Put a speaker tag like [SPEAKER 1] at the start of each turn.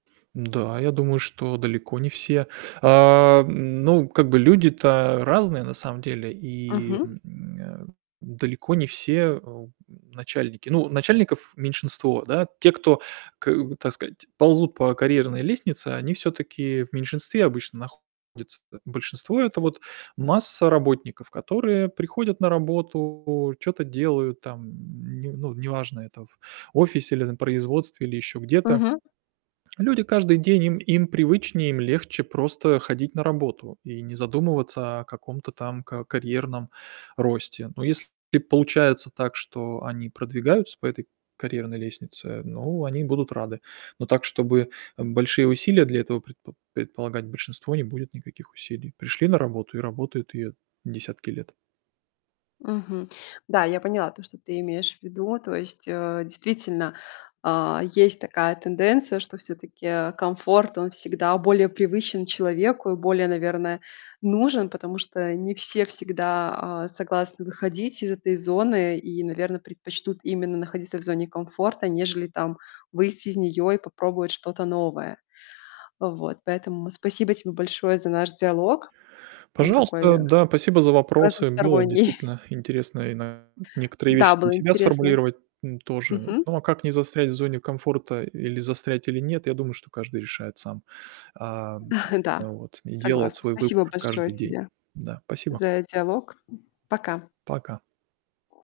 [SPEAKER 1] Н-да, я думаю, что далеко не все. Ам, ну как бы люди-то разные, на самом деле, и,
[SPEAKER 2] Мгм.
[SPEAKER 1] м, далеко не все, э, у, м, начальники. Ну начальников меньшинство, да. Те, кто к так сказать, ползут по карьерной лестнице, они всё-таки в меньшинстве обычно находятся-то. Большинство- это вот масса работников, которые приходят на работу, чё-то делают там не ну неважно, это в офисе или на производстве, или ещё где-то.
[SPEAKER 2] Мгм.
[SPEAKER 1] Люди каждый день им им привычнее, им легче просто ходить на работу и не задумываться о каком-то там ка карьерном росте. Но если получается так, что они продвигаются по этой карьерной лестнице, ну они будут рады. Но так, чтобы, э, большие усилия для этого предпо предполагать, большинство не будет никаких усилий. Пришли на работу и работают её десятки лет.
[SPEAKER 2] Мгм. Да, я поняла то, что ты имеешь в виду. То есть, э, действительно, а, есть такая тенденция, что всё-таки комфорт, он всегда более привычен человеку и более, наверное, нужен. Потому что не все всегда, а, согласны выходить из этой зоны и, наверно, предпочтут именно находиться в зоне комфорта, нежели там выйти из неё и попробовать что-то новое. Вот, поэтому спасибо тебе большое за наш диалог. Он такой
[SPEAKER 1] Пожалуйста, да, спасибо за вопросы. Было
[SPEAKER 2] разносторонний.
[SPEAKER 1] действительно интересно и на некоторые вещи
[SPEAKER 2] Да,
[SPEAKER 1] для
[SPEAKER 2] было
[SPEAKER 1] себя
[SPEAKER 2] интересно.
[SPEAKER 1] сформулировать, м, тоже.
[SPEAKER 2] Мгм.
[SPEAKER 1] Ну а как не застрять в зоне комфорта, или застрять или нет, я думаю, что каждый решает сам. Ам, э,
[SPEAKER 2] Да,
[SPEAKER 1] вот. И делает
[SPEAKER 2] согласна.
[SPEAKER 1] свой
[SPEAKER 2] Спасибо
[SPEAKER 1] выбор
[SPEAKER 2] большое
[SPEAKER 1] каждый день.
[SPEAKER 2] тебе
[SPEAKER 1] Да, спасибо.
[SPEAKER 2] за диалог. Пока.
[SPEAKER 1] Пока.